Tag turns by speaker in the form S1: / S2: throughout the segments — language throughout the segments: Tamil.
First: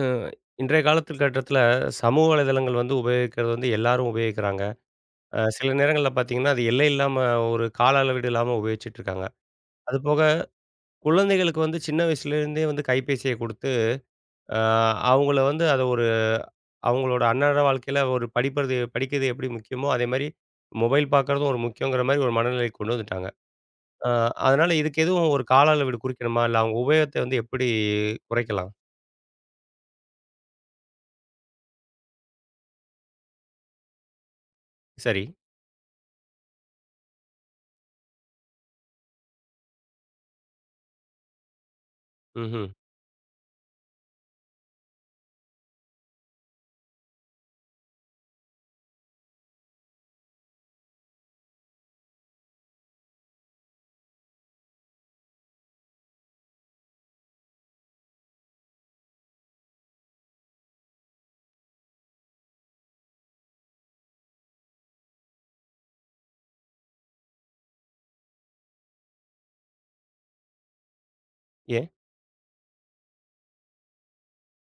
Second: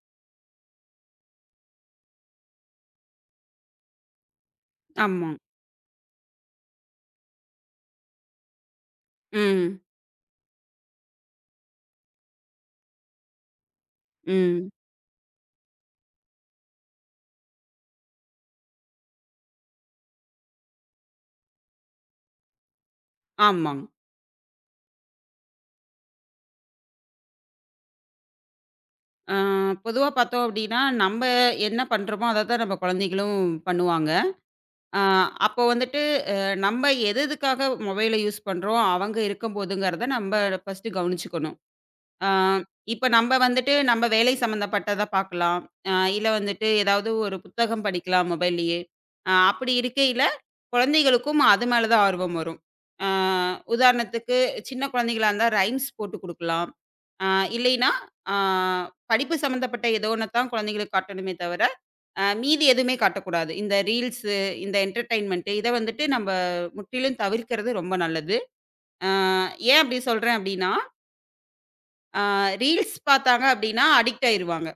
S1: ம். இன்றைய காலத்து கட்டத்தில சமூக வலைதளங்கள் உபயோகிக்கிறது எல்லாரும் உபயோகிக்கிறாங்க.
S2: ஆமா.
S1: சில நேரங்கள்ல பார்த்தீங்கன்னா, அது எல்லை இல்லாம ஒரு கால அளவீடு இல்லாம உபயோகிச்சுட்டு இருக்காங்க.
S2: ம்.
S1: அதுபோக குழந்தைகளுக்கு சின்ன வயசுலேருந்தே கைபேசிய குடுத்து, அ
S2: ம்.
S1: அவங்கள வந்து அத ஒரு அவங்களோட அன்றாட வாழ்க்கையில ஒரு படிக்கிறது எப்படி முக்கியமோ, அதேமாரி மொபைல் பார்க்குறதும் ஒரு முக்கியங்கிற மாரி ஒரு மனநிலைக்கு கொண்டு வந்துட்டாங்க.
S2: ஆமாங்க.
S1: அ அதனால இதுக்கு எதுவும் ஒரு கால அளவீடு குறிக்கணுமா? இல்ல அவங்க உபயோகத்த எப்படி குறைக்கலாம்?
S2: ஆ பொதுவா பார்த்தோம் அப்டின்னா, நம்ப என்ன பண்றோமோ, அத தான் நம்ம குழந்தைகளும் பண்ணுவாங்க. ஆ
S1: சரி.
S2: அப்போ வந்துட்டு அ நம்ம எது எதுக்காக மொபைல யூஸ் பண்றோம், அவங்க இருக்கும்போதுங்கிறத நம்ப ஃபர்ஸ்ட்டு கவனிச்சுக்கணும். ஆ
S1: ம்ஹ்ம்.
S2: இப்ப நம்ப வந்துட்டு நம்ம வேலை சம்மந்தப்பட்டத பார்க்கலாம். இல்ல வந்துட்டு ஏதாவது ஒரு புத்தகம் படிக்கலாம் மொபைல்லயே. அப்படி இருக்கையில, குழந்தைகளுக்கும் அது மேல தான் ஆர்வம் வரும். ஆ உதாரணத்துக்கு சின்ன குழந்தைகளா இருந்தா ரைம்ஸ் போட்டு குடுக்கலாம். ஆ இல்லைன்னா, ஆ படிப்பு சம்மந்தப்பட்ட ஏதோ ஒண்ண தான் குழந்தைங்களுக்கு காட்டணுமே தவிர, மீதி எதுவுமே காட்டக்கூடாது. இந்த ரீல்ஸு, இந்த என்டர்டெயின்மென்ட்டு இத வந்துட்டு நம்ப முற்றிலும் தவிர்க்கிறது ரொம்ப நல்லது. ஆ ஏன் அப்படி சொல்றேன் அப்படின்னா,
S1: ஏன்?
S2: ஆ ரீல்ஸ் பார்த்தாங்க அப்படின்னா அடிக்ட் ஆயிருவாங்க.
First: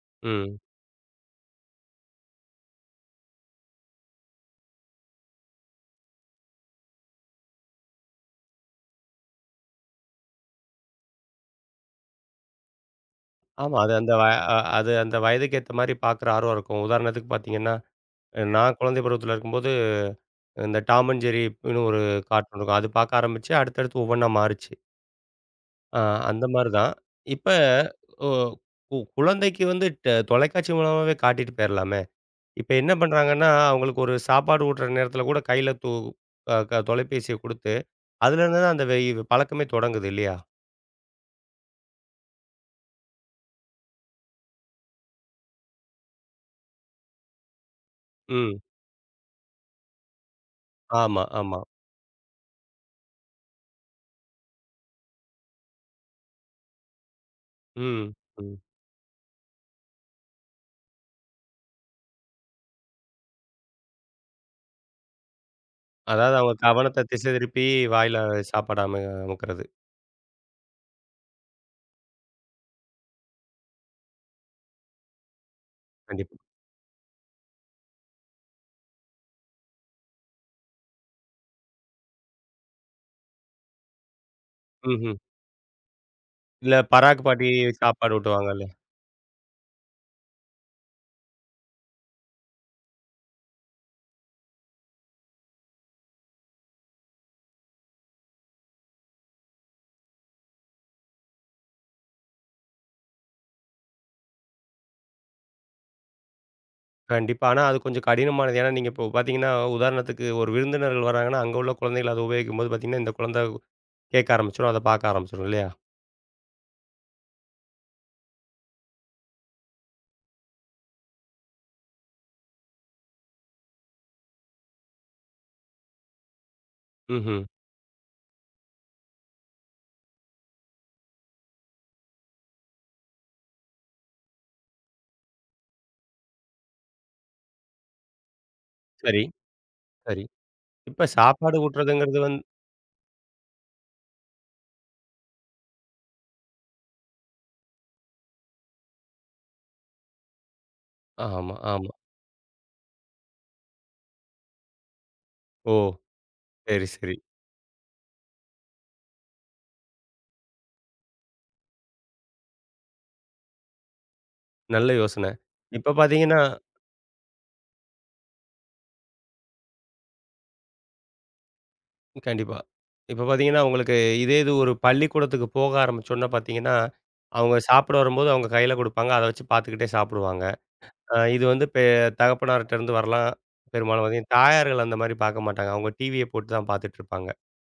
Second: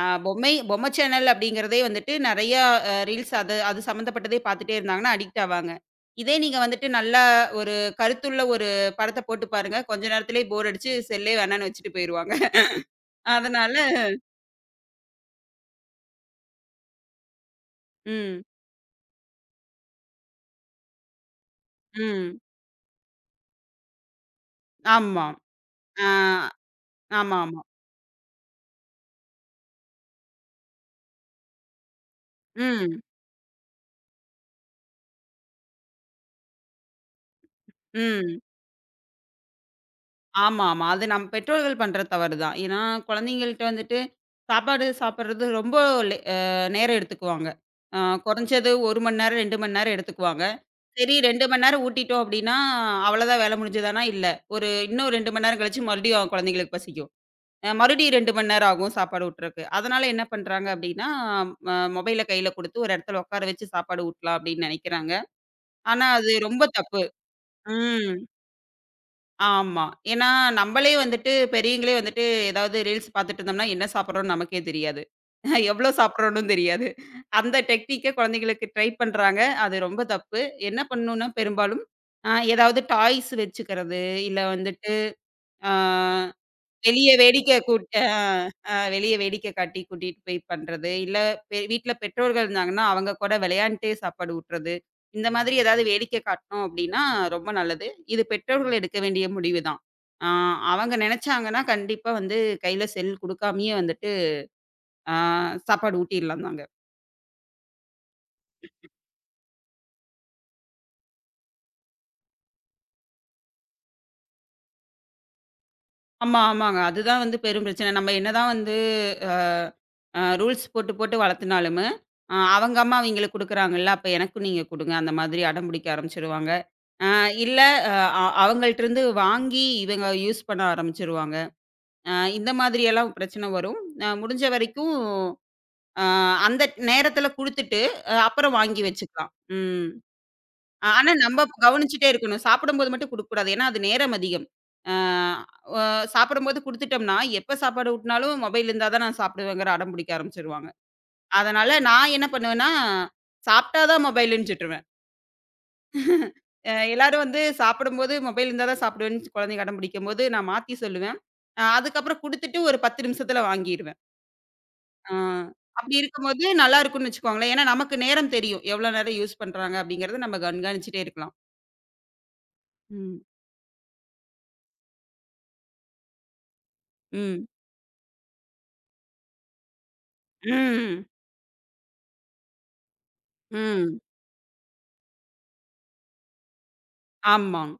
S2: பொம்மை
S1: ம்.
S2: பொம்மை சேனல் அப்படிங்கிறதே வந்துட்டு நெறையா ரீல்ஸ் அது அது சம்மந்தப்பட்டதே பார்த்துட்டே இருந்தாங்கன்னா அடிக்ட் ஆவாங்க. இதே நீங்க வந்துட்டு நல்லா ஒரு கருத்துள்ள ஒரு படத்த போட்டு பாருங்க. கொஞ்ச நேரத்திலேயே போர் அடிச்சு செல்லே வேணான்னு வச்சுட்டு போயிருவாங்க.
S1: ஆமா.
S2: அதனால
S1: அது அந்த வயதுக்கு ஏத்த மாரி பார்க்குற ஆர்வம் இருக்கும். உதாரணத்துக்கு பார்த்தீங்கன்னா,
S2: ம்.
S1: நான் குழந்தை பருவத்தில இருக்கும்போது, இந்த டாம் அண்ட் ஜெர்ரின்னு ஒரு
S2: ம்.
S1: கார்ட்டூன் இருக்கும். அது பார்க்க ஆரம்பிச்சு, அடுத்தடுத்து ஒவ்வொன்னா மாறுச்சு.
S2: ஆமா.
S1: அ
S2: ஆ.
S1: அந்த மாரி தான். இப்ப
S2: ஆமாமா.
S1: ஒ கு குழந்தைக்கு வந்து ட தொலைக்காட்சி மூலமாவே காட்டிட்டு போயிரலாமே! இப்ப என்ன
S2: ம்.
S1: பண்றாங்கன்னா, அவங்களுக்கு ஒரு சாப்பாடு ஊட்டுற நேரத்தில கூட கையில து அ க தொலைபேசிய குடுத்து,
S2: ம்.
S1: அதுலேருந்து தான் அந்த வெய் பழக்கமே தொடங்குது இல்லையா?
S2: ஆமாமா. அது நம்ம பெற்றோர்கள் பண்ற தவறு தான். ஏன்னா, குழந்தைங்கள்ட்ட வந்துட்டு சாப்பாடு சாப்பிடுறது ரொம்ப லே அ நேரம் எடுத்துக்குவாங்க. அ
S1: ம்.
S2: குறைஞ்சது 1 மணி நேரம், 2 மணி நேரம் எடுத்துக்குவாங்க. சரி
S1: ஆமா,
S2: 2
S1: ஆமா.
S2: மணி நேரம் ஊட்டிட்டோம் அப்டின்னா, அவ்வளோதான் வேலை முடிஞ்சுதான்னா, இல்ல. ஒரு இன்னும் 2 மணி நேரம் கழிச்சு மறுபடியும் குழந்தைங்களுக்கு பசிக்கும்.
S1: ம்.
S2: மறுபடியும் 2 மணி
S1: ம்.
S2: நேரம் ஆகும் சாப்பாடு ஊட்டுறக்கு. அதனால என்ன பண்றாங்க அப்டின்னா, மொபைல கையில குடுத்து ஒரு இடத்துல உட்கார வச்சு சாப்பாடு ஊட்டலாம் அப்டின்னு நெனைக்கிறாங்க. ஆனா அது
S1: அதாவது அவங்க
S2: ரொம்ப தப்பு.
S1: கவனத்த திசை திருப்பி
S2: ம்.
S1: வாயில சாப்பாடு அம அமுக்குறது.
S2: ஆமா. ஏன்னா நம்பளே வந்துட்டு பெரியவங்களே வந்துட்டு ஏதாவது ரீல்ஸ் பார்த்துட்டு இருந்தோம்னா, என்ன சாப்பிடுறோம்னு நமக்கே தெரியாது. எவ்வளோ
S1: கண்டிப்பா.
S2: சாப்பிடுறோம்ன்னும் தெரியாது. அந்த டெக்னிக்க குழந்தைகளுக்கு ட்ரை பண்றாங்க. அது ரொம்ப தப்பு. என்ன பண்ணணும்னா பெரும்பாலும், ஏதாவது டாய்ஸ் வச்சுக்கிறது, இல்ல வந்துட்டு,
S1: ம்ஹ்ம்.
S2: ஆ
S1: இல்ல
S2: வெளிய
S1: பராக் பாட்டி
S2: வேடிக்கை கூட் அ,
S1: சாப்பாடு ஊட்டுவாங்கல்ல.
S2: அ வெளிய வேடிக்கை காட்டி கூட்டிட்டு போய் பண்றது. இல்ல வீட்ல பெற்றோர்கள் இருந்தாங்கன்னா, அவங்க கூட விளையாண்ட்டு சாப்பாடு ஊட்டுறது. இந்த மாதிரி ஏதாவது வேடிக்கை காட்டினோம் அப்டின்னா, ரொம்ப நல்லது. இது பெற்றோர்கள் எடுக்க வேண்டிய முடிவு தான். ஆ அவங்க நெனச்சாங்கன்னா, கண்டிப்பா வந்து கையில செல் குடுக்காமயே வந்துட்டு, ஆ சாப்பாடு ஊட்டிர்லாம் தாங்க.
S1: கண்டிப்பா. ஆனா அது கொஞ்சம் கடினமானது. ஏன்னா நீங்க இப்போ பார்த்தீங்கன்னா, உதாரணத்துக்கு ஒரு விருந்தினர்கள் வராங்கன்னா, அங்க உள்ள குழந்தைகள் அத உபயோகிக்கும்போது பார்த்தீங்கன்னா, இந்த குழந்தை கேட்க ஆரம்பிச்சுரும். அத பார்க்க ஆரம்பிச்சுரும் இல்லையா?
S2: ஆமா, ஆமாங்க. அதுதான் வந்து பெரும் பிரச்சனை. நம்ம என்னதான் வந்து அ அ ரூல்ஸ் போட்டு, போட்டு வளர்த்துனாலுமே, அவங்க அம்மா அவங்களுக்கு குடுக்குறாங்கல்ல, அப்ப எனக்கும் நீங்க குடுங்க. அந்த மாதிரி அடம் பிடிக்க ஆரம்பிச்சுருவாங்க. அ
S1: ம்ஹ்ம்.
S2: இல்ல அ அ அவங்கள்ட்டருந்து வாங்கி இவங்க யூஸ் பண்ண ஆரம்பிச்சுருவாங்க. அ இந்த மாதிரியெல்லாம் பிரச்சனை வரும். முடிஞ்ச வரைக்கும் அ அந்த நேரத்தில குடுத்துட்டு, அப்புறம் வாங்கி
S1: சரி,
S2: வச்சுக்கலாம். ம்.
S1: சரி. இப்ப
S2: ஆனா நம்ம
S1: சாப்பாடு
S2: கவனிச்சுட்டே
S1: ஊட்டுறதுங்கிறது
S2: இருக்கணும்.
S1: வந்து
S2: சாப்பிடும்போது மட்டும் குடுக்கக்கூடாது. ஏன்னா, அது நேரம் அதிகம். அ ஒ சாப்பிடும்போது குடுத்துட்டோம்னா, எப்ப சாப்பாடு ஊட்டினாலும் மொபைல் இருந்தா தான் நான் சாப்பிடுவேங்கிற அடம் பிடிக்க ஆரம்பிச்சுருவாங்க.
S1: ஆமா,
S2: அதனால
S1: ஆமா.
S2: நான் என்ன பண்ணுவேன்னா, சாப்பிட்டா தான் மொபைலுன்னு சொல்ருவேன்.
S1: ஓ! சரி, சரி.
S2: எல்லாரும் வந்து சாப்பிடும்போது மொபைல் இருந்தா தான் சாப்பிடுவேன்னு குழந்தைங்க அடம் பிடிக்கும்போது, நான் மாத்தி சொல்லுவேன். அதுக்கப்புறம் குடுத்துட்டு ஒரு 10 நிமிஷத்துல வாங்கிருவேன்.
S1: நல்ல
S2: அ
S1: யோசனை. இப்ப
S2: அப்படி
S1: பார்த்தீங்கன்னா
S2: இருக்கும்போது நல்லா இருக்கும்னு வச்சுக்கோங்களேன். ஏன்னா நமக்கு நேரம் தெரியும். எவ்வளோ நேரம் யூஸ் பண்றாங்க அப்படிங்கிறத நம்ம கண்காணிச்சுட்டே இருக்கலாம்.
S1: கண்டிப்பா.
S2: ம்.
S1: இப்ப பார்த்தீங்கன்னா, உங்களுக்கு இது ஒரு பள்ளிக்கூடத்துக்கு போக ஆரம்பிச்சோன்ன பார்த்தீங்கன்னா,
S2: ம்.
S1: அவங்க சாப்பிட வரும்போது அவங்க கையில குடுப்பாங்க. அத வச்சு பார்த்துக்கிட்டே சாப்பிடுவாங்க.
S2: ம்.
S1: அ இது வந்து பெ தகப்பனார்ட்டருந்து வரலாம்.
S2: ம்.
S1: பெரும்பாலும் பார்த்தீங்கன்னா, தாயார்கள் அந்த மாரி பார்க்க மாட்டாங்க. அவங்க டிவிய போட்டு தான் பார்த்துட்டுருப்பாங்க.
S2: ஆமாங்க.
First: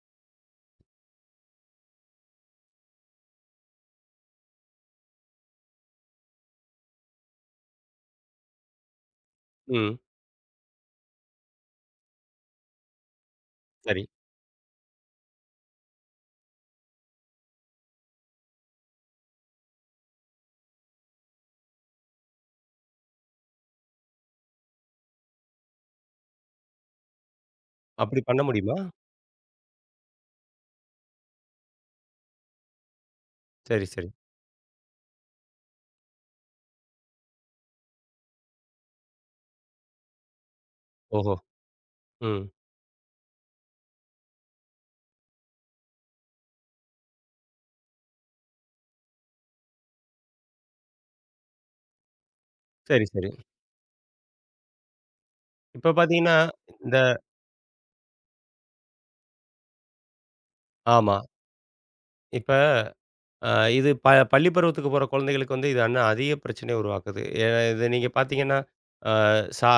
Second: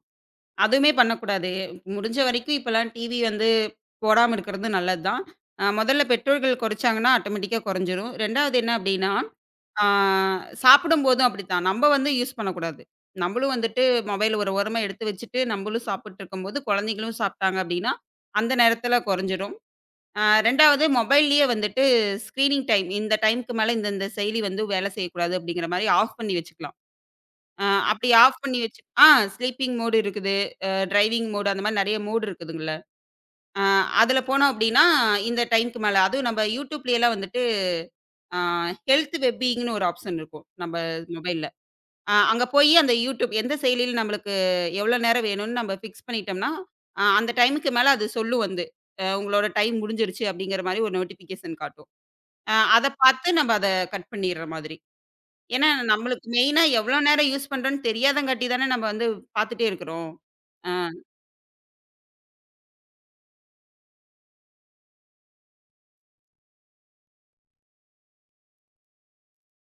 S2: அதுவுமே பண்ணக்கூடாது. முடிஞ்ச வரைக்கும் இப்பலாம் டிவி வந்து போடாம இருக்கிறது நல்லது தான். முதல்ல பெற்றோர்கள் குறைச்சாங்கன்னா, ஆட்டோமேட்டிக்கா குறைஞ்சிரும். 2வது என்ன அப்டின்னா, ஆ
S1: ம்.
S2: சாப்பிடும்போதும் அப்படித்தான். நம்ம வந்து யூஸ் பண்ணக்கூடாது. நம்மளும் வந்துட்டு
S1: சரி.
S2: மொபைல் ஒரு ஓரமா எடுத்து வச்சுட்டு, நம்மளும் சாப்பிட்டு இருக்கும்போது, குழந்தைகளும் சாப்பிட்டாங்க அப்படின்னா, அந்த நேரத்தில குறைஞ்சிரும். 2வது மொபைல்லயே வந்துட்டு ஸ்க்ரீனிங் டைம் இந்த டைம்க்கு மேல இந்த இந்த செயலி வந்து வேலை செய்யக்கூடாது அப்படிங்கிற மாரி ஆஃப் பண்ணி வச்சுக்கலாம். அ அப்படி
S1: அப்படி பண்ண
S2: ஆஃப் பண்ணி
S1: முடியுமா?
S2: வச்சு ஆ ஸ்லீப்பிங் மோடு இருக்குது. டிரைவிங் மோடு அந்த மாதிரி நெறைய மோடு இருக்குதுங்கல்ல. அ
S1: சரி, சரி.
S2: அதுல போனோம் அப்டின்னா, இந்த டைம்க்கு மேல அதுவும் நம்ம யூடியூப்லலாம் வந்துட்டு அ ஹெல்த் வெல்பீயிங்ன்னு ஒரு ஆப்ஷன் இருக்கும். நம்ம
S1: ஓஹோ!
S2: மொபைல்ல.
S1: ம்.
S2: அங்க போயி அந்த யூடியூப் எந்த செயலியில நம்மளுக்கு எவ்வளோ நேரம் வேணும்னு நம்ம ஃபிக்ஸ் பண்ணிட்டோம்னா, அந்த டைமுக்கு மேல அது சொல்லும் வந்து. உங்களோட டைம் முடிஞ்சிருச்சு அப்டிங்கிற மாரி ஒரு நோட்டிஃபிகேஷன் காட்டும். அத
S1: சரி,
S2: பார்த்து
S1: சரி.
S2: நம்ம அத கட் பண்ணிர்ற மாதிரி. ஏன்னா
S1: இப்ப
S2: நம்மளுக்கு
S1: பார்த்தீங்கன்னா,
S2: மெயினா
S1: இந்த
S2: எவ்வளோ நேரம் யூஸ் பண்றோம்ன்னு தெரியாதங்காட்டி தானே நம்ம வந்து பார்த்துட்டே இருக்கிறோம். அ.
S1: ஆமா. இப்ப அ இது பள்ளி பருவத்துக்கு போற குழந்தைகளுக்கு இது இன்னும் அதிக பிரச்சனைய உருவாக்குது. இது நீங்க பார்த்தீங்கன்னா, அ சா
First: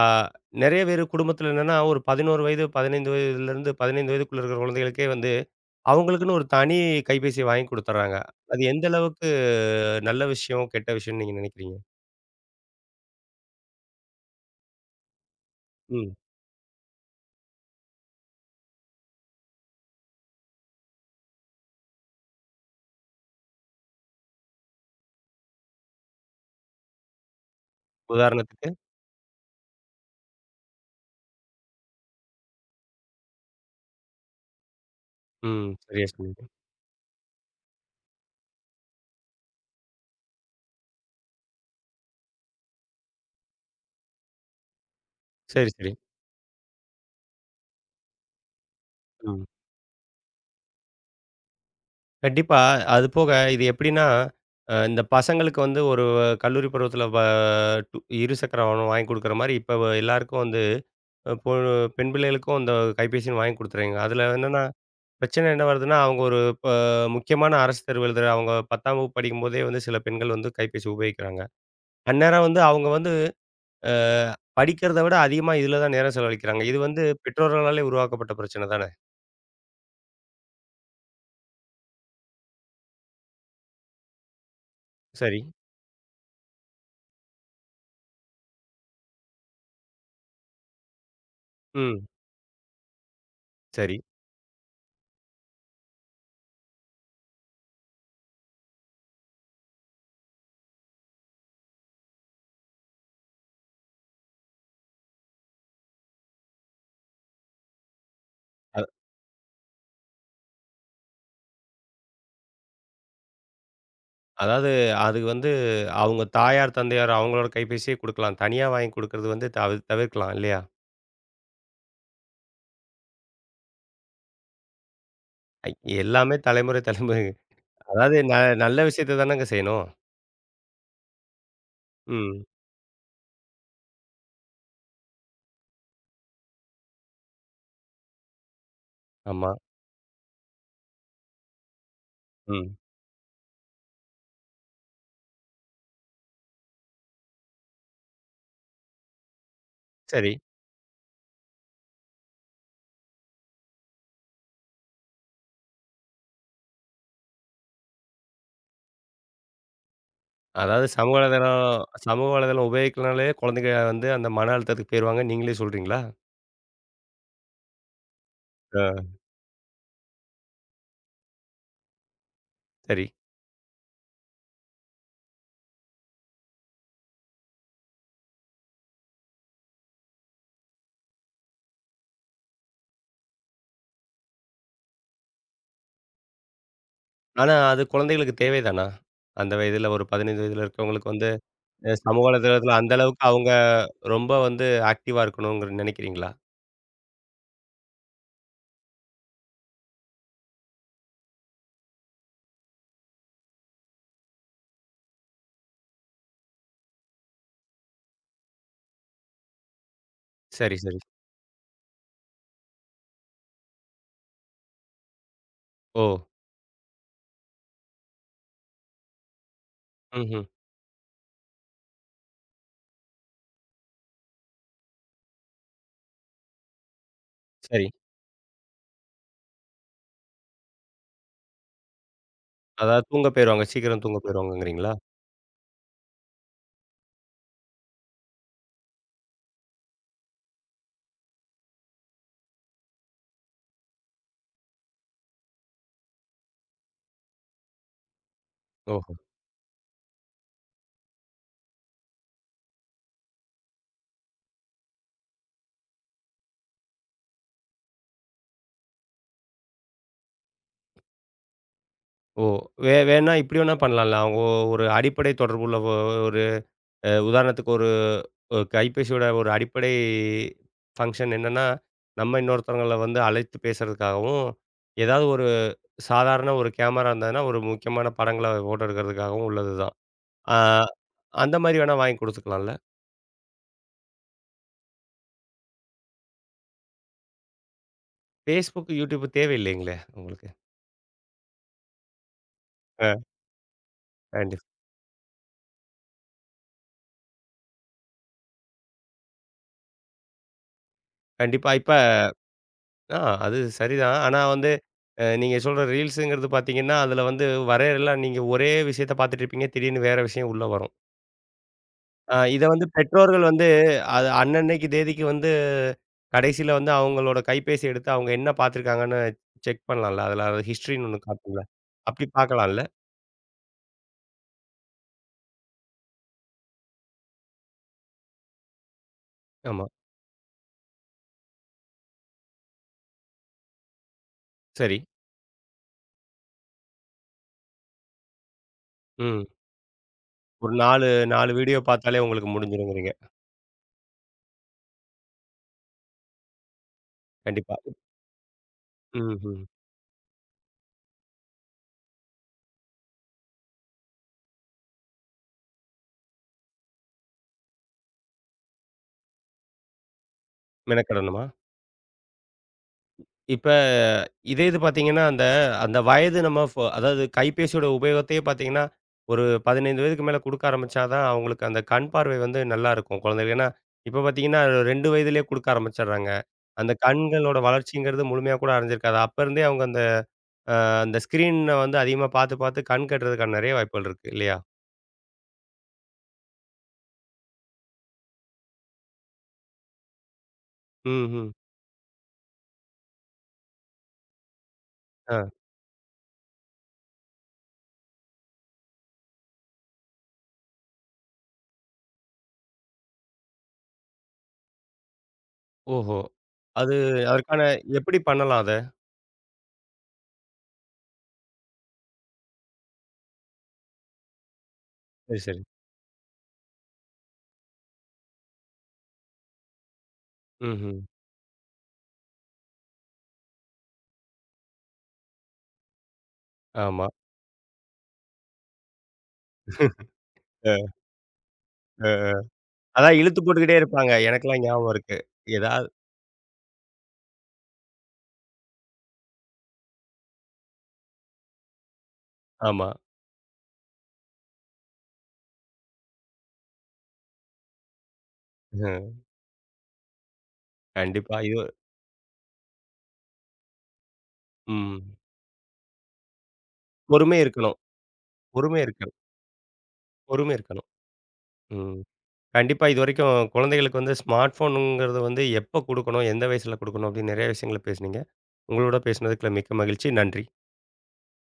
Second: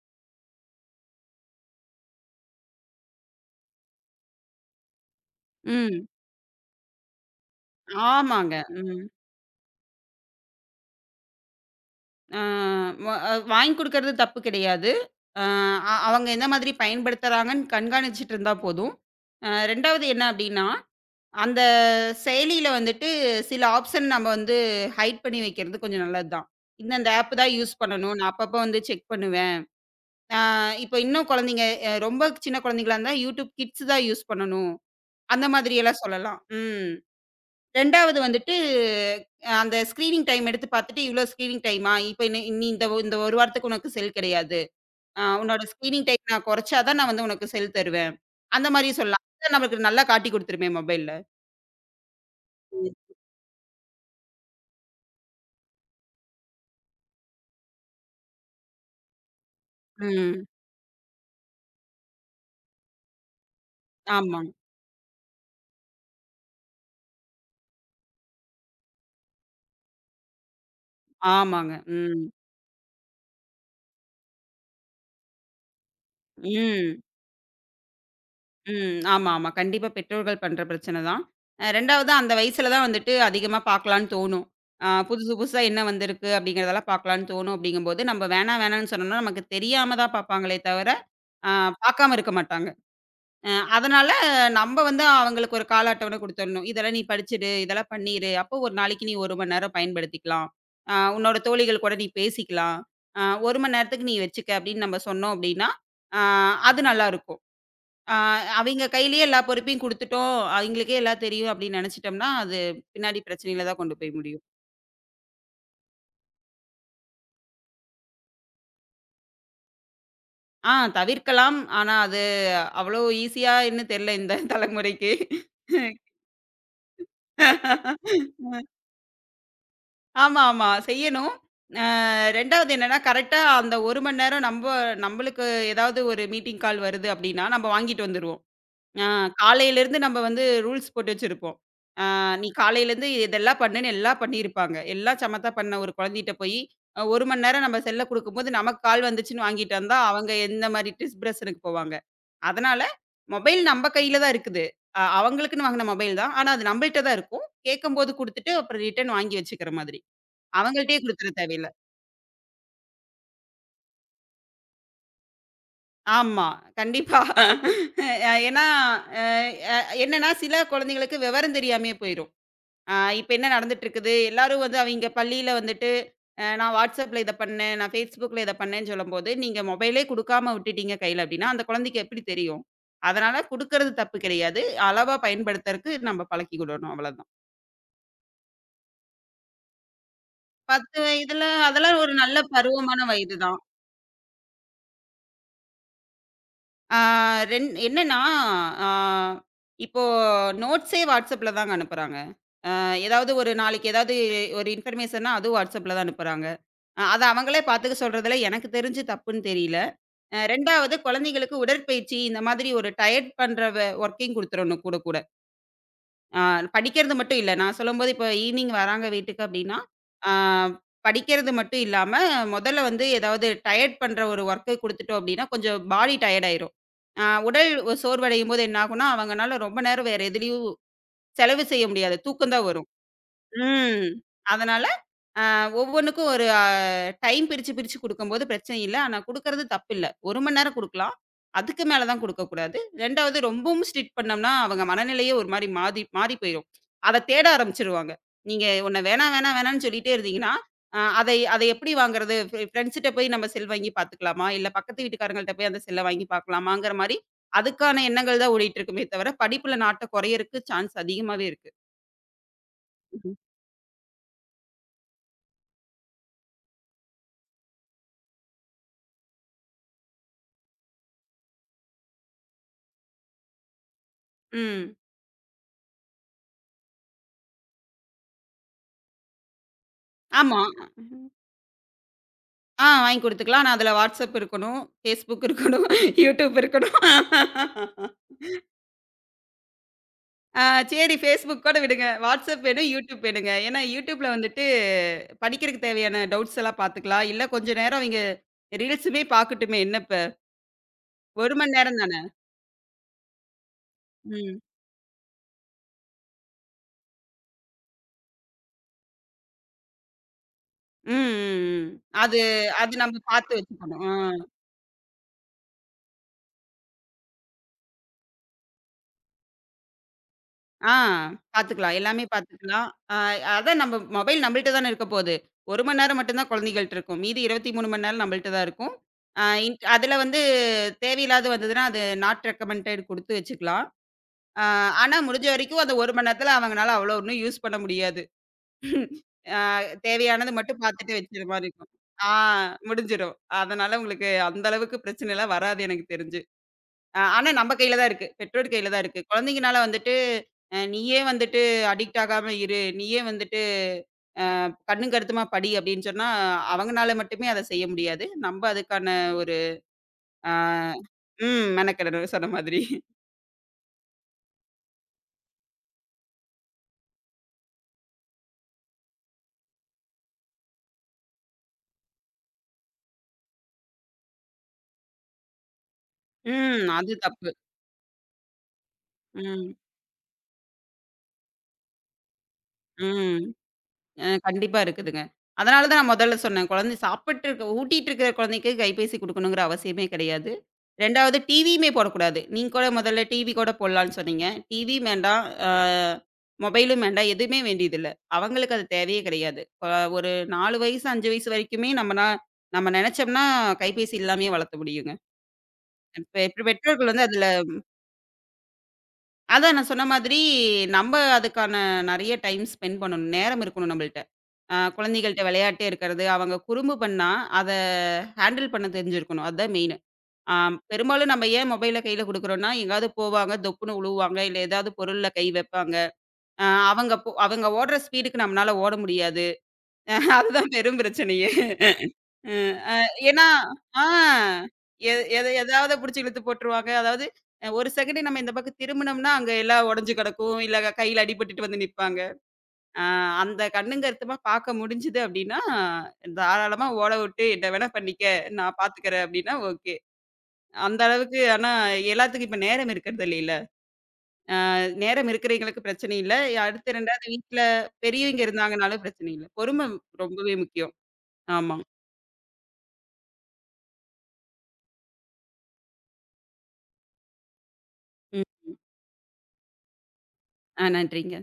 S1: நெறைய பேரு குடும்பத்தில என்னன்னா, ஒரு 11 வயது, 15 வயதுக்குள்ள இருக்கிற குழந்தைகளுக்கே
S2: ம்.
S1: அவங்களுக்குன்னு ஒரு தனி கைபேசிய வாங்கி குடுத்துர்றாங்க.
S2: ஆமாங்க.
S1: அது எந்த
S2: ம்.
S1: அளவுக்கு நல்ல விஷயம், கெட்ட விஷயம்னு நீங்க நினைக்கிறீங்க?
S2: ஆ வ வாங்கி குடுக்கறது தப்பு கிடையாது. ஆ அ
S1: ம்.
S2: அவங்க எந்த மாதிரி பயன்படுத்துறாங்கன்னு கண்காணிச்சுட்டு இருந்தா போதும். 2வது என்ன அப்டின்னா, அந்த செயலியில வந்துட்டு சில ஆப்ஷன் நம்ம வந்து ஹைட் பண்ணி வைக்கிறது கொஞ்சம் நல்லது தான். இந்தந்த ஆப் தான் யூஸ் பண்ணணும். நான் அப்பப்போ
S1: உதாரணத்துக்கு?
S2: வந்து செக் பண்ணுவேன். ஆ இப்போ இன்னும் குழந்தைங்க ரொம்ப சின்ன குழந்தைங்களா இருந்தா, YouTube Kids தான் யூஸ் பண்ணணும். அந்த
S1: ம்.
S2: மாதிரி எல்லாம்
S1: சரியா
S2: சொல்லலாம்.
S1: சொன்னீங்க.
S2: ம். 2வது வந்துட்டு, அந்த ஸ்க்ரீனிங் டைம் எடுத்து பார்த்துட்டு, இவ்ளோ ஸ்க்ரீனிங் டைமா? இப்ப நீ நீ இந்த 1 வாரத்துக்கு உனக்கு செல் கிடையாது. உன்னோட
S1: சரி, சரி.
S2: ஸ்க்ரீனிங் டைம் நான் குறைச்சா தான் நான் வந்து உனக்கு செல் தருவேன். அந்த மாரி சொல்லலாம்.
S1: ம்.
S2: அத நமக்கு நல்லா காட்டிக் குடுத்துருமே மொபைல்ல.
S1: கண்டிப்பா. அது போக இது எப்படின்னா, இந்த பசங்களுக்கு ஒரு கல்லூரி பருவத்தில வ டு இருசக்கர வாகனம் வாங்கி குடுக்குற மாரி இப்ப எல்லாருக்கும்
S2: ம்.
S1: வந்து அ பொ பெண் பிள்ளைகளுக்கும் அந்த கைபேசின்னு வாங்கி குடுத்துறீங்க. அதில
S2: ஆமாங்க.
S1: என்னன்னா, பிரச்சனை என்ன வருதுன்னா, அவங்க ஒரு ப முக்கியமான அரசு தேர்வு எழுதுற அவங்க 10ஆம் வகுப்பு படிக்கும்போதே சில பெண்கள் கைபேசி உபயோகிக்கிறாங்க.
S2: ஆமாங்க. ம்.
S1: அந்நேரம் அவங்க வந்து அ படிக்கிறத விட அதிகமா இதில தான் நேரம் செலவழிக்கிறாங்க. இது
S2: ம்.
S1: பெற்றோர்களாலே உருவாக்கப்பட்ட பிரச்சனை தானே?
S2: ம். ஆமா, ஆமா. கண்டிப்பா பெற்றோர்கள் பண்ற பிரச்சனை தான். 2வது அந்த வயசுல தான் வந்துட்டு அதிகமா பார்க்கலான்னு தோணும். புதுசு
S1: சரி.
S2: புதுசா என்ன வந்திருக்கு? அப்படிங்கிறதெல்லாம் பார்க்கலான்னு தோணும். அப்படிங்கும்போது, நம்ம வேணாம் வேணான்னு சொன்னோம்னா, நமக்கு தெரியாம தான் பார்ப்பாங்களே தவிர ஆ
S1: ம்.
S2: பாக்காம இருக்க மாட்டாங்க. அ
S1: சரி.
S2: அதனால நம்ப வந்து அவங்களுக்கு ஒரு கால அட்டவணை குடுத்துரணும். இதெல்லாம் நீ படிச்சுடு, இதெல்லாம் பண்ணிரு. அப்போ ஒரு நாளைக்கு நீ 1 மணி நேரம் பயன்படுத்திக்கலாம். உன்னோட தோழிகள் கூட நீ பேசிக்கலாம். அ 1 மணி நேரத்துக்கு நீ வச்சுக்க அப்படின்னு நம்ம சொன்னோம் அப்படின்னா, அ அது நல்லாருக்கும். அ அவைங்க கையிலேயே எல்லா பொறுப்பையும் குடுத்துட்டோம், அவைங்களுக்கே எல்லாம் தெரியும் அப்படின்னு நெனச்சுட்டோம்னா, அது பின்னாடி பிரச்சனையில தான் கொண்டு போய் முடியும்.
S1: அதாவது அது வந்து அவங்க தாயார், தந்தையார் அவங்களோட கைபேசியே குடுக்கலாம். தனியா வாங்கி குடுக்கறது தவிர்க்கலாம் இல்லையா?
S2: தவிர்க்கலாம். ஆனா அது அவ்வளோ ஈஸியான்னு தெரியல இந்த தலைமுறைக்கு.
S1: ஐ- எல்லாமே தலைமுறை தலைமுறை அதாவது ந நல்ல விஷயத்த தானங்க செய்யணும்.
S2: ஆமா, ஆமா. செய்யணும். அ
S1: ம்.
S2: 2வது என்னன்னா, கரெக்ட்டா அந்த 1 மணி நேரம் நம்ப நம்பளுக்கு ஏதாவது ஒரு மீட்டிங் கால் வருது அப்டின்னா, நம்ம வாங்கிட்டு வந்துருவோம். அ
S1: ஆமா.
S2: காலையிலேருந்து நம்ம வந்து ரூல்ஸ் போட்டு வச்சிருப்போம். அ நீ
S1: ம்.
S2: காலையிலேருந்து இதெல்லாம் பண்ணுன்னு எல்லாம் பண்ணியிருப்பாங்க. எல்லாம் சமத்தா பண்ண ஒரு குழந்தைட்ட போய், 1 மணி நேரம் நம்ம செல்ல குடுக்கும்போது, நமக்கு கால் வந்துச்சுன்னு வாங்கிட்டு வந்தா, அவங்க
S1: சரி.
S2: எந்த மாரி டிஸ்பிரஷனுக்கு போவாங்க. அதனால மொபைல் நம்ம கையில தான் இருக்குது. அவங்களுக்குன்னு வாங்குன மொபைல் தான். ஆனா, அது நம்பள்ட்ட தான் இருக்கும். கேட்கும்போது குடுத்துட்டு, அப்புறம் ரிட்டர்ன் வாங்கி வச்சுக்கிற மாதிரி.
S1: அதாவது
S2: அவங்கள்ட்டயே குடுத்துற தேவையில்ல.
S1: சமூக வலைதளம் உபயோகிக்கனாலே குழந்தைங்க அந்த மன அழுத்தத்துக்கு போயிருவாங்க, நீங்களே சொல்றீங்களா?
S2: ஆமா. கண்டிப்பா. ஏன்னா,
S1: ஆ
S2: அ அ என்னன்னா சில குழந்தைங்களுக்கு விவரம் தெரியாமயே போயிரும். அ
S1: சரி.
S2: இப்ப என்ன நடந்துட்டுருக்குது, எல்லாரும் வந்து அவைங்க பள்ளியில வந்துட்டு, நான் WhatsAppல இத பண்ணேன், நான் Facebookல இத பண்ணேன்னு சொல்லும்போது, நீங்க மொபைலே குடுக்காம விட்டுட்டீங்க கையில அப்டின்னா, அந்த குழந்தைக்கு எப்படி தெரியும்? அதனால குடுக்கறது தப்பு கிடையாது. அளவா பயன்படுத்துறக்கு நம்ம பழக்கிக் விடணும் அவ்வளதான்.
S1: ஆனா அது குழந்தைகளுக்கு தேவை தானா? அந்த வயதில ஒரு 15 வயதில
S2: 10
S1: இருக்கிறவங்களுக்கு வந்து
S2: வயதுல
S1: அ
S2: அதெல்லாம் ஒரு
S1: சமூக
S2: நல்ல
S1: வலைதளத்தில அந்த
S2: பருவமான
S1: அளவுக்கு
S2: வயது
S1: அவங்க
S2: தான்.
S1: ரொம்ப ஆக்டிவா இருக்கணுங்கிற நினைக்கிறீங்களா?
S2: ஆ, ரெண் என்னன்னா, ஆ இப்போ நோட்ஸே WhatsAppல தாங்க அனுப்புறாங்க. ஏதாவது ஒரு நாளைக்கு ஏதாவது ஒரு இன்ஃபர்மேஷன்னா, அதுவும் WhatsAppல தான் அனுப்புறாங்க. அத அவங்களே பார்த்துக்க சொல்றதுல எனக்கு தெரிஞ்சு தப்புன்னு தெரியல.
S1: சரி,
S2: 2வது
S1: சரி.
S2: குழந்தைங்களுக்கு உடற்பயிற்சி இந்த மாதிரி ஒரு டயர்ட் பண்ற வொர்க்கிங் குடுத்துறணும் கூட கூட.
S1: ஓ!
S2: ஆ படிக்கிறது மட்டும் இல்ல. நான் சொல்லும்போது இப்போ ஈவ்னிங் வராங்க வீட்டுக்கு அப்டின்னா, ஆ
S1: ம்ஹ்ம்.
S2: படிக்கிறது மட்டும் இல்லாம, முதல்ல வந்து ஏதாவது டயர்ட் பண்ற ஒரு வொர்க்கு குடுத்துட்டோம் அப்டின்னா, கொஞ்சம் பாடி டயர்ட் ஆயிரும். ஆ உடல்
S1: சரி.
S2: சோர்வடையும்போது என்ன ஆகும்னா, அவங்கனால ரொம்ப நேரம் வேற எதுலயும் செலவு செய்ய முடியாது. தூக்கம் தான் வரும்.
S1: அதாவது தூங்க போயிருவாங்க. சீக்கிரம்
S2: ம்.
S1: தூங்க
S2: அதனால
S1: போயிருவாங்கங்கிறீங்களா?
S2: ஆ ஒவ்வொன்னுக்கும் ஒரு டைம் பிரிச்சு, பிரிச்சு குடுக்கும்போது பிரச்சனை இல்ல. ஆனா குடுக்குறது தப்பில்ல. 1 மணி நேரம் குடுக்கலாம். அதுக்கு மேல தான் குடுக்கக்கூடாது. 2வது ரொம்பவும் ஸ்ட்ரிக்ட் பண்ணோம்னா, அவங்க மனநிலையே ஒரு மாரி மாறி போயிரும். அத தேட ஆரம்பிச்சுருவாங்க. நீங்க உன்ன
S1: ஓஹோ!
S2: வேணாம், வேணாம், வேணான்னு சொல்லிட்டே இருந்தீங்கன்னா, அ அதை அத எப்படி வாங்குறது? ஃப்ரெண்ட்ஸ்ட்ட போய் நம்ம செல் வாங்கி பார்த்துக்கலாமா? இல்ல பக்கத்து வீட்டுக்காரங்கள்ட்ட போய் அந்த செல்ல வாங்கி பார்க்கலாமாங்கிற மாரி, அதுக்கான எண்ணங்கள் தான் ஓடிட்டு இருக்குமே தவிர, படிப்புல நாட்டம் குறையறக்கு சான்ஸ் அதிகமாவே இருக்கு.
S1: ஓ! வேணா
S2: ம்ஹ்ம்.
S1: இப்படி வேணா பண்ணலாம்ல. அவங்க ஒரு அடிப்படை தொடர்புள்ள ஒ ஒரு உதாரணத்துக்கு ஒரு அ கைபேசியோட ஒரு அடிப்படை ஃபங்ஷன் என்னன்னா, நம்ம இன்னொருத்தவங்கள அழைத்து பேசுறதுக்காகவும்,
S2: ம்.
S1: ஏதாவது ஒரு சாதாரண ஒரு கேமரா இருந்ததுன்னா, ஒரு முக்கியமான படங்கள ஃபோட்டோ எடுக்கிறதுக்காகவும் உள்ளது தான். ஆ
S2: ஆமா.
S1: அந்த மாரி வேணா வாங்கி குடுத்துக்கலாம்ல?
S2: வாங்கி குடுத்துக்கலாம். ஆனா அதில WhatsApp இருக்கணும், Facebook இருக்கணும், YouTube இருக்கணும்.
S1: Facebook, YouTube தேவையில்லைங்களே உங்களுக்கு?
S2: ஆ சரி Facebook கூட விடுங்க. WhatsApp வேணும்,
S1: அ
S2: YouTube வேணுங்க. ஏன்னா YouTubeல
S1: கண்டிப்
S2: வந்துட்டு படிக்கிறக்கு தேவையான டவுட்ஸ் எல்லாம் பார்த்துக்கலாம். இல்ல கொஞ்ச நேரம் அவிங்க ரீல்ஸுமே பார்க்கட்டுமே என்ன இப்ப? 1
S1: கண்டிப்பா.
S2: மணி
S1: இப்ப
S2: நேரம் தானே.
S1: ஆ அது சரிதான். ஆனா
S2: ம்.
S1: வந்து அ நீங்க சொல்ற ரீல்ஸுங்கிறது பார்த்தீங்கன்னா, அதில வரையறலாம் நீங்க ஒரே விஷயத்த பார்த்துட்டு இருப்பீங்க. திடீர்னு வேற விஷயம் உள்ள வரும்.
S2: ம், ம், ம்.
S1: ஆ
S2: அது
S1: இத
S2: அது நம்ம
S1: பெற்றோர்கள்
S2: பார்த்து வச்சுக்கணும்.
S1: அது அன்னன்னைக்கு தேதிக்கு கடைசியில அவங்களோட கைபேசி எடுத்து அவங்க என்ன பார்த்துருக்காங்கன்னு செக் பண்ணலாம்ல. அதில அது
S2: ஆ
S1: ஹிஸ்டரின்னு ஒண்ணு காட்டும்ல.
S2: பாத்துக்கலாம். எல்லாமே
S1: அப்படி பார்க்கலாம்ல?
S2: பாத்துக்கலாம். அ அதான் நம்ம மொபைல் நம்மள்ட்ட தானே இருக்க போது. 1 மணி நேரம் மட்டும் தான் குழந்தைகள்ட்ட இருக்கும். மீதி 23 மணி நேரம் நம்மள்ட்ட தான் இருக்கும். அ இன்
S1: ஆமா.
S2: அதுல வந்து தேவையில்லாது வந்ததுன்னா, அது நாட் ரெக்கமெண்டட் குடுத்து வச்சுக்கலாம். அ
S1: சரி.
S2: ஆனா முடிஞ்ச வரைக்கும் அந்த 1 மணி நேரத்துல அவங்கனால அவ்வளோ ஒண்ணும் யூஸ் பண்ண முடியாது.
S1: ம்.
S2: அ தேவையானது
S1: ஒரு
S2: மட்டும் பாத்துட்டு வச்சுற
S1: 4
S2: மாரி
S1: வீடியோ
S2: இருக்கும்.
S1: பார்த்தாலே
S2: ஆ
S1: உங்களுக்கு முடிஞ்சிருங்கிறீங்க.
S2: முடிஞ்சிரும். அதனால உங்களுக்கு அந்த அளவுக்கு பிரச்சனைலாம் வராது எனக்கு தெரிஞ்சு. ஆனா நம்ம
S1: கண்டிப்பா.
S2: கையில தான் இருக்கு. பெற்றோர் கையில தான் இருக்கு.
S1: ம்ஹ்ம்.
S2: குழந்தைங்கனால வந்துட்டு, "நீயே வந்துட்டு அடிக்ட் ஆகாம இரு. நீயே வந்துட்டு கண்ணும் கருத்துமா படி" அப்படின்னு சொன்னா, அவங்கனால மட்டுமே அத செய்ய முடியாது. நம்ப அதுக்கான ஒரு ஆ
S1: மெனக்கெடணுமா?
S2: ம் மெனக்கெடணும், சொன்ன மாதிரி.
S1: இப்ப இது பார்த்தீங்கன்னா, அந்த அந்த வயது நம்ம அதாவது கைபேசியோட உபயோகத்தையே பார்த்தீங்கன்னா, ஒரு 15 வயதுக்கு மேல குடுக்க ஆரம்பிச்சா தான் அவங்களுக்கு அந்த கண் பார்வை நல்லாருக்கும் குழந்தைகளுக்கு. ஏன்னா, இப்ப பார்த்தீங்கன்னா 2 வயதிலேயே குடுக்க ஆரம்பிச்சடுறாங்க.
S2: ம்.
S1: அந்த
S2: அது தப்பு.
S1: கண்களோட வளர்ச்சிங்கிறது முழுமையா கூட அடைஞ்சிருக்காது. அப்ப இருந்தே
S2: ம்.
S1: அவங்க அ அந்த ஸ்க்ரீன அதிகமா பார்த்து, பார்த்து கண்
S2: ம்.
S1: கெட்றதுக்கான நெறைய வாய்ப்புகள் இருக்கு இல்லையா?
S2: கண்டிப்பா இருக்குதுங்க. அதனால தான் நான் முதல்ல சொன்னேன். குழந்தை சாப்பிட்டு இருக்க ஊட்டிட்டு இருக்கிற குழந்தைக்கு கைபேசி குடுக்கணுங்கிற அவசியமே கிடையாது. 2வது
S1: ம்ஹ்ம்.
S2: டிவியுமே போடக்கூடாது. நீங்க கூட முதல்ல டிவி கூட போடலான்னு சொன்னீங்க. டிவியும்
S1: ஆ.
S2: வேண்டாம், அ மொபைலும் வேண்டாம். எதுவுமே வேண்டியதில்ல. அவங்களுக்கு அது தேவையே கிடையாது. அ ஒரு 4 வயசு, 5 வயசு வரைக்குமே நம்மனா நம்ம நினைச்சோம்னா கைபேசி இல்லாமயே வளர்த்த முடியுங்க.
S1: ஓஹோ!
S2: இப்ப
S1: அது
S2: பெற்றோர்கள் வந்து அதுல
S1: அதற்கான எப்படி பண்ணலாம் அத?
S2: அதான் நான் சொன்ன மாதிரி, நம்ப அதுக்கான நெறைய டைம் ஸ்பெண்ட் பண்ணணும். நேரம் இருக்கணும் நம்பள்ட்ட.
S1: சரி,
S2: குழந்தைகள்ட்ட
S1: சரி.
S2: விளையாட்டே இருக்கிறது, அவங்க குறும்பு பண்ணா, அத ஹேண்டில் பண்ண தெரிஞ்சிருக்கணும். அதான் மெயினு. அ
S1: ம்ஹ்ம்.
S2: பெரும்பாலும் நம்ம ஏன் மொபைல கையில குடுக்குறோம்னா, எங்கேயாவது போவாங்க, தொப்புன்னு உழுவுவாங்க, இல்ல ஏதாவது பொருள்ல கை வைப்பாங்க. அ
S1: ஆமா.
S2: அவங்க போ அவங்க ஓடுற ஸ்பீடுக்கு நம்மனால ஓட முடியாது. அதுதான்
S1: அ,
S2: பெரும் பிரச்சனையே.
S1: அ.
S2: ம்.
S1: அதான் இழுத்து
S2: ஏன்னா
S1: போட்டுக்கிட்டே
S2: ஆ
S1: இருப்பாங்க. எனக்கெல்லாம் ஞாபகம்
S2: எ
S1: இருக்கு.
S2: எத
S1: ஏதாவது
S2: எதாவது புடிச்சு இழுத்து போட்டுருவாங்க. அதாவது ஒரு செகண்ட் நம்ம இந்த பக்கம் திரும்புனோம்னா, அங்க எல்லாம் உடைஞ்சு கிடக்கும். இல்ல கையில அடிபட்டுட்டு வந்து நிப்பாங்க.
S1: ஆமா.
S2: ஆ அந்த கண்ணுங்கருத்துமா பார்க்க முடிஞ்சுது அப்டின்னா, தாராளமா ஓட விட்டு என்ன வேணா பண்ணிக்க, நான்
S1: ம்.
S2: பார்த்துக்கிறேன் அப்டின்னா ஓகே. அந்த
S1: கண்டிப்பா.
S2: அளவுக்கு
S1: இது
S2: ஆனா எல்லாத்துக்கும் இப்ப நேரம் இருக்கிறது இல்லைல்ல.
S1: ம்.
S2: நேரம் இருக்கிறவைங்களுக்கு பிரச்சனை இல்ல. அடுத்து 2வது
S1: பொறுமை
S2: வீட்ல
S1: இருக்கணும்.
S2: பெரியவங்க
S1: பொறுமை
S2: இருந்தாங்கனாலும்
S1: இருக்கணும்.
S2: பிரச்சனை இல்ல. பொறும
S1: பொறுமை
S2: ரொம்பவே
S1: இருக்கணும்.
S2: முக்கியம். ஆமா.
S1: ம். கண்டிப்பா இதுவரைக்கும் குழந்தைகளுக்கு ஸ்மார்ட் ஃபோனுங்கிறது எப்ப குடுக்கணும், எந்த வயசுல குடுக்கணும் அப்படின்னு நெறைய விஷயங்கள பேசுனீங்க.
S2: ம்.
S1: உங்களோட பேசுனதுக்குல மிக்க மகிழ்ச்சி. நன்றி.
S2: நன்றிங்க.